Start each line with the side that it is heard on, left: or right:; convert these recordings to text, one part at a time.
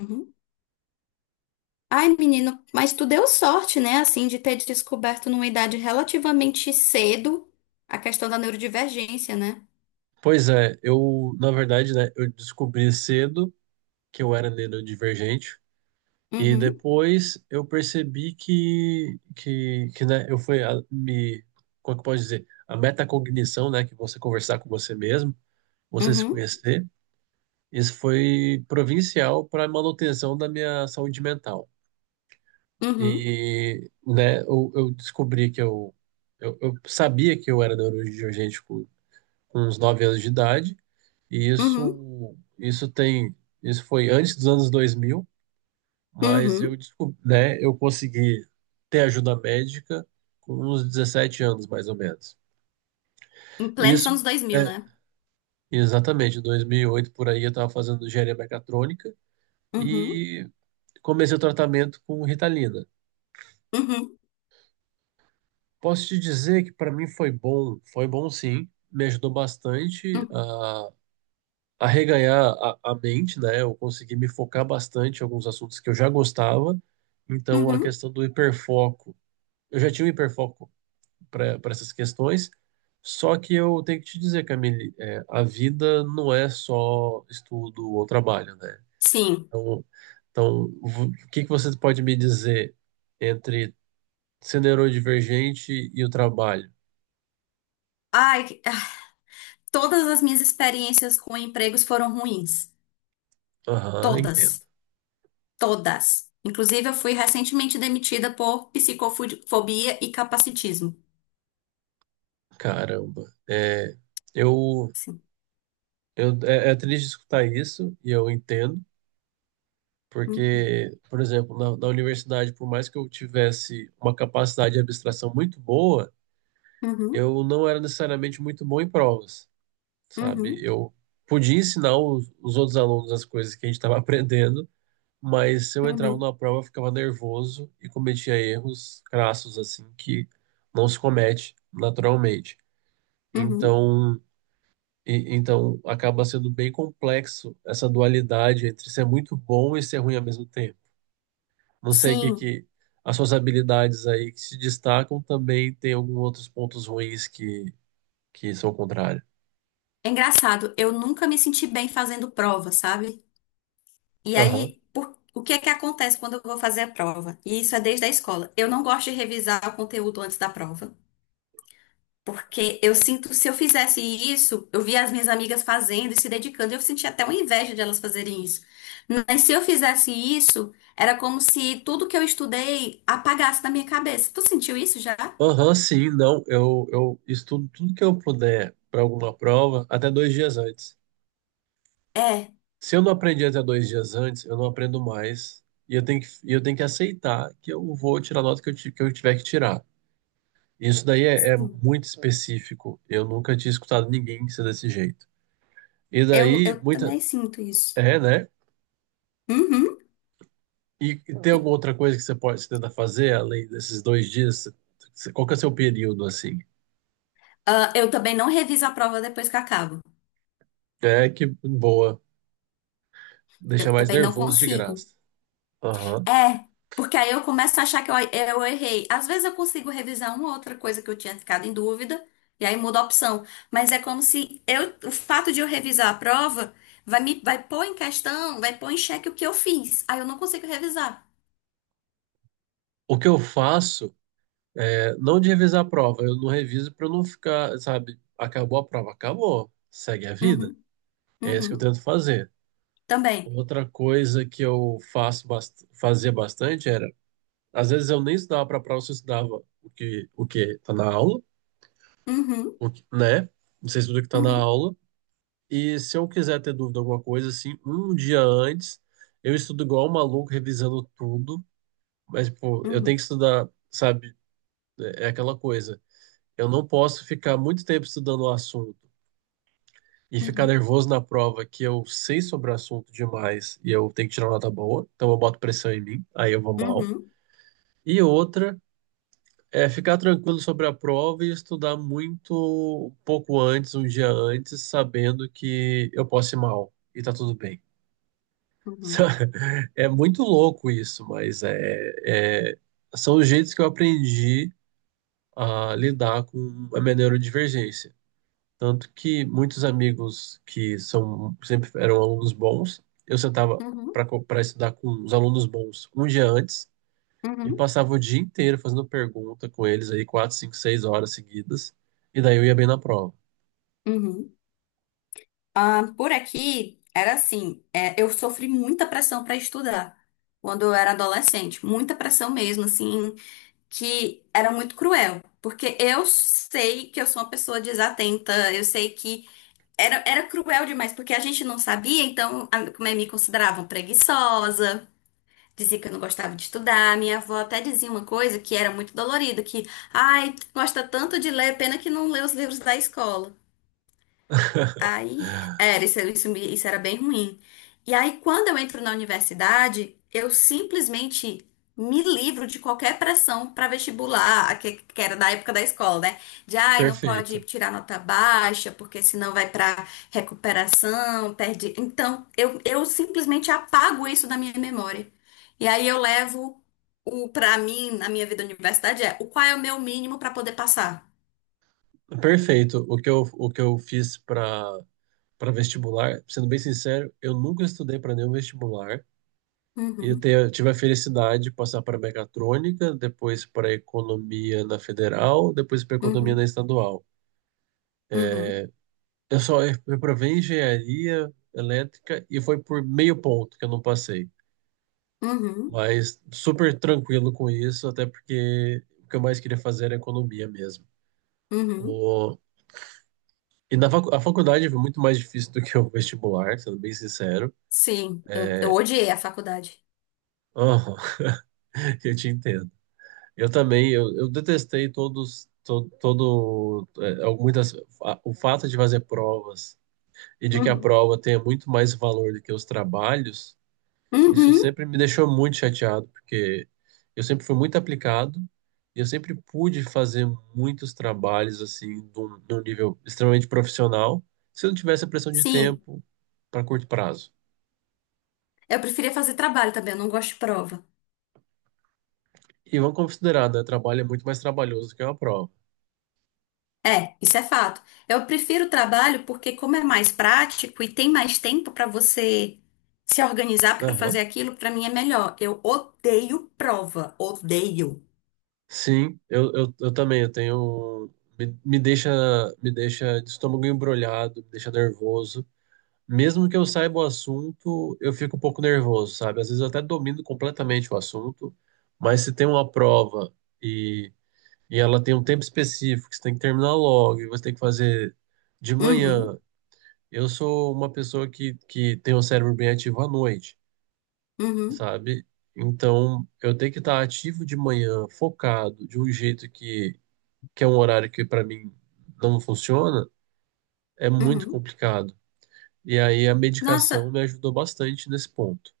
left: Uhum. Ai, menino, mas tu deu sorte, né, assim, de ter descoberto numa idade relativamente cedo a questão da neurodivergência, né?
right: Pois é, eu, na verdade, né, eu descobri cedo que eu era neurodivergente e
left: Uhum,
right: depois eu percebi que né, eu fui a- me, como é que pode dizer, a metacognição, né, que você conversar com você mesmo, você se
left: uhum,
right: conhecer, isso foi provincial para a manutenção da minha saúde mental.
left: uhum,
right: E, né, eu descobri que eu sabia que eu era neurodivergente com uns 9 anos de idade, e
left: uhum,
right: isso foi antes dos anos 2000, mas
left: uhum.
right: eu descobri, né, eu consegui ter ajuda médica com uns 17 anos, mais ou menos.
left: Em
right: E
left: plenos
right: isso,
left: anos 2000,
right: é,
left: né?
right: exatamente, em 2008 por aí, eu estava fazendo engenharia mecatrônica
left: Uhum,
right: e comecei o tratamento com Ritalina.
left: uhum,
right: Posso te dizer que para mim foi bom sim, me ajudou bastante
left: uhum,
right: a reganhar a mente, né? Eu consegui me focar bastante em alguns assuntos que eu já gostava. Então, a
left: uhum.
right: questão do hiperfoco. Eu já tinha um hiperfoco para essas questões, só que eu tenho que te dizer, Camille, a vida não é só estudo ou trabalho, né?
left: Sim.
right: Então, então, o que que você pode me dizer entre ser neurodivergente e o trabalho?
left: Ai, todas as minhas experiências com empregos foram ruins.
right: Aham, entendo.
left: Todas, todas. Inclusive, eu fui recentemente demitida por psicofobia e capacitismo.
right: Caramba. É, eu
left: Sim.
right: Eu, é triste escutar isso, e eu entendo,
left: Uhum,
right: porque, por exemplo, na universidade, por mais que eu tivesse uma capacidade de abstração muito boa,
left: uhum,
right: eu não era necessariamente muito bom em provas, sabe?
left: uhum,
right: Eu podia ensinar os outros alunos as coisas que a gente estava aprendendo, mas se eu entrava
left: uhum.
right: numa prova, eu ficava nervoso e cometia erros crassos, assim, que não se comete naturalmente.
left: Uhum.
right: Então. E então acaba sendo bem complexo essa dualidade entre ser muito bom e ser ruim ao mesmo tempo. Não sei o que,
left: Sim,
right: que as suas habilidades aí que se destacam também tem alguns outros pontos ruins que são o contrário.
left: é engraçado. Eu nunca me senti bem fazendo prova, sabe? E aí,
right: Aham.
left: o que é que acontece quando eu vou fazer a prova? E isso é desde a escola. Eu não gosto de revisar o conteúdo antes da prova, porque eu sinto, se eu fizesse isso, eu via as minhas amigas fazendo e se dedicando, e eu sentia até uma inveja de elas fazerem isso. Mas se eu fizesse isso, era como se tudo que eu estudei apagasse da minha cabeça. Tu sentiu isso já?
right: Aham, sim, não. Eu estudo tudo que eu puder para alguma prova até 2 dias antes.
left: É,
right: Se eu não aprendi até 2 dias antes, eu não aprendo mais. E eu tenho que aceitar que eu vou tirar a nota que que eu tiver que tirar. Isso daí é
left: sim.
right: muito específico. Eu nunca tinha escutado ninguém ser desse jeito. E
left: Eu,
right: daí,
left: eu
right: muita.
left: também sinto isso.
right: É, né?
left: Uhum.
right: E tem alguma outra coisa que você pode você tentar fazer além desses 2 dias? Qual que é o seu período, assim?
left: Ah, eu também não reviso a prova depois que acabo.
right: É que boa. Deixa
left: Eu
right: mais
left: também não
right: nervoso de
left: consigo.
right: graça. Aham.
left: É, porque aí eu começo a achar que eu errei. Às vezes eu consigo revisar uma outra coisa que eu tinha ficado em dúvida, e aí muda a opção. Mas é como se eu, o fato de eu revisar a prova vai me, vai pôr em questão, vai pôr em xeque o que eu fiz. Aí eu não consigo revisar.
right: O que eu faço é não de revisar a prova. Eu não reviso para não ficar, sabe? Acabou a prova, acabou. Segue a vida.
left: Uhum,
right: É isso que eu
left: uhum,
right: tento fazer.
left: também.
right: Outra coisa que eu faço fazia bastante era, às vezes eu nem estudava para a prova, eu estudava o que tá na aula,
left: Uhum,
right: o que, né? Você estuda o que tá na
left: uhum,
right: aula. E se eu quiser ter dúvida de alguma coisa assim, um dia antes, eu estudo igual um maluco revisando tudo, mas tipo, eu tenho
left: uhum,
right: que estudar, sabe? É aquela coisa. Eu não posso ficar muito tempo estudando o assunto e ficar
left: uhum,
right: nervoso na prova que eu sei sobre o assunto demais e eu tenho que tirar uma nota boa, então eu boto pressão em mim, aí eu vou mal.
left: uhum,
right: E outra é ficar tranquilo sobre a prova e estudar muito um pouco antes, um dia antes, sabendo que eu posso ir mal e tá tudo bem.
left: uhum,
right: Sabe? É muito louco isso, mas são os jeitos que eu aprendi a lidar com a minha neurodivergência. Tanto que muitos amigos que são sempre eram alunos bons, eu sentava
left: uhum, uhum,
right: para estudar com os alunos bons um dia antes. E
left: uhum,
right: passava o dia inteiro fazendo pergunta com eles aí, 4, 5, 6 horas seguidas. E daí eu ia bem na prova.
left: uhum. Ah, por aqui era assim, é, eu sofri muita pressão para estudar quando eu era adolescente, muita pressão mesmo, assim, que era muito cruel, porque eu sei que eu sou uma pessoa desatenta, eu sei que era, era cruel demais, porque a gente não sabia, então a, como é, me consideravam preguiçosa. Dizia que eu não gostava de estudar. Minha avó até dizia uma coisa que era muito dolorida, que, ai, gosta tanto de ler, pena que não lê os livros da escola. Aí, era, isso, isso era bem ruim. E aí, quando eu entro na universidade, eu simplesmente me livro de qualquer pressão para vestibular, a que era da época da escola, né? De, ai, não pode
right: Perfeito.
left: tirar nota baixa, porque senão vai para recuperação, perde. Então, eu simplesmente apago isso da minha memória. E aí, eu levo o, para mim, na minha vida universidade, é o qual é o meu mínimo para poder passar.
right: Perfeito. O que eu fiz para vestibular, sendo bem sincero, eu nunca estudei para nenhum vestibular. E eu
left: Uhum,
right: tive a felicidade de passar para mecatrônica, depois para economia na federal, depois para economia na
left: uhum,
right: estadual.
left: uhum,
right: Eu só reprovei em engenharia elétrica e foi por meio ponto que eu não passei.
left: uhum,
right: Mas super tranquilo com isso, até porque o que eu mais queria fazer era economia mesmo.
left: uhum.
right: O... E a faculdade foi muito mais difícil do que o vestibular, sendo bem sincero.
left: Sim, eu odiei a faculdade.
right: Aham, eu te entendo. Eu também, eu detestei todos, todo, muitas, o fato de fazer provas e de que a
left: Uhum.
right: prova tenha muito mais valor do que os trabalhos. Isso
left: Uhum,
right: sempre me deixou muito chateado, porque eu sempre fui muito aplicado e eu sempre pude fazer muitos trabalhos assim, de um nível extremamente profissional, se eu não tivesse a pressão de
left: sim.
right: tempo para curto prazo.
left: Eu preferia fazer trabalho também, eu não gosto de prova.
right: E vamos considerar, né? Trabalho é muito mais trabalhoso do que uma prova.
left: É, isso é fato. Eu prefiro o trabalho porque, como é mais prático e tem mais tempo pra você se organizar pra fazer
right: Aham.
left: aquilo, pra mim é melhor. Eu odeio prova, odeio.
right: Sim, eu também, eu tenho. Me, me deixa, me deixa de estômago embrulhado, me deixa nervoso. Mesmo que eu saiba o assunto, eu fico um pouco nervoso, sabe? Às vezes eu até domino completamente o assunto, mas se tem uma prova e, e ela tem um tempo específico, que você tem que terminar logo, e você tem que fazer de
left: Uhum,
right: manhã. Eu sou uma pessoa que tem o cérebro bem ativo à noite,
left: uhum,
right: sabe? Então, eu tenho que estar ativo de manhã, focado, de um jeito que é um horário que para mim não funciona, é muito
left: uhum.
right: complicado. E aí a medicação
left: Nossa,
right: me ajudou bastante nesse ponto.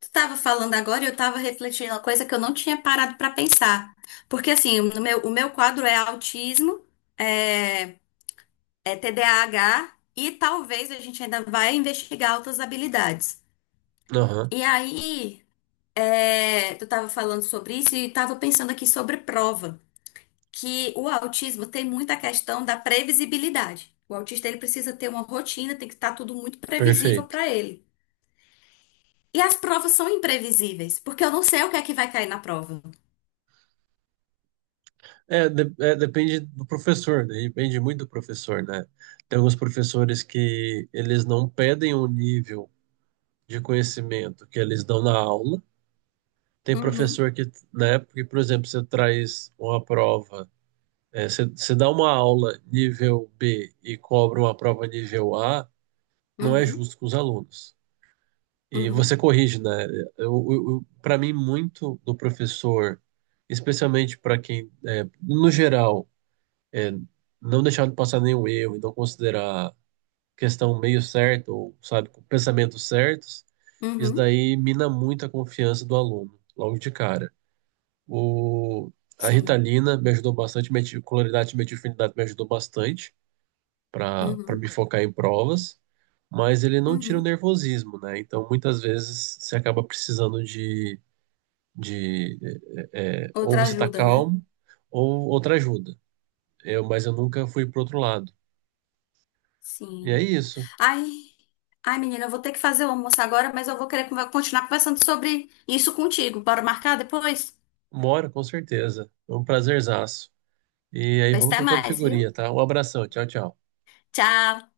left: tu tava falando agora e eu tava refletindo uma coisa que eu não tinha parado pra pensar. Porque, assim, no meu, o meu quadro é autismo. É, é TDAH e talvez a gente ainda vai investigar outras habilidades.
right: Aham,
left: E aí, é, tu estava falando sobre isso e estava pensando aqui sobre prova, que o autismo tem muita questão da previsibilidade. O autista ele precisa ter uma rotina, tem que estar tudo muito previsível
right: perfeito.
left: para ele. E as provas são imprevisíveis, porque eu não sei o que é que vai cair na prova.
right: É, depende do professor, né? Depende muito do professor, né? Tem alguns professores que eles não pedem um nível de conhecimento que eles dão na aula. Tem
left: Uhum,
right: professor que, né, porque, por exemplo, você traz uma prova, você dá uma aula nível B e cobra uma prova nível A, não é
left: uhum,
right: justo com os alunos. E você
left: uhum,
right: corrige, né? Para mim, muito do professor, especialmente para quem, no geral, é, não deixar de passar nenhum erro e não considerar questão meio certa ou, sabe, com pensamentos certos, isso
left: uhum,
right: daí mina muito a confiança do aluno, logo de cara. O, a
left: sim,
right: Ritalina me ajudou bastante, cloridato de metilfenidato me ajudou bastante para
left: uhum,
right: me focar em provas, mas ele não tira o
left: uhum.
right: nervosismo, né? Então, muitas vezes, você acaba precisando de ou
left: Outra
right: você tá
left: ajuda, né?
right: calmo, ou outra ajuda. Mas eu nunca fui pro outro lado. E é
left: Sim.
right: isso.
left: Ai. Ai, menina, eu vou ter que fazer o almoço agora, mas eu vou querer continuar conversando sobre isso contigo. Bora marcar depois?
right: Mora, com certeza. Foi um prazerzaço. E aí,
left: Pois
right: vamos
left: até
right: trocando
left: mais, viu?
right: figurinha, tá? Um abração. Tchau, tchau.
left: Tchau!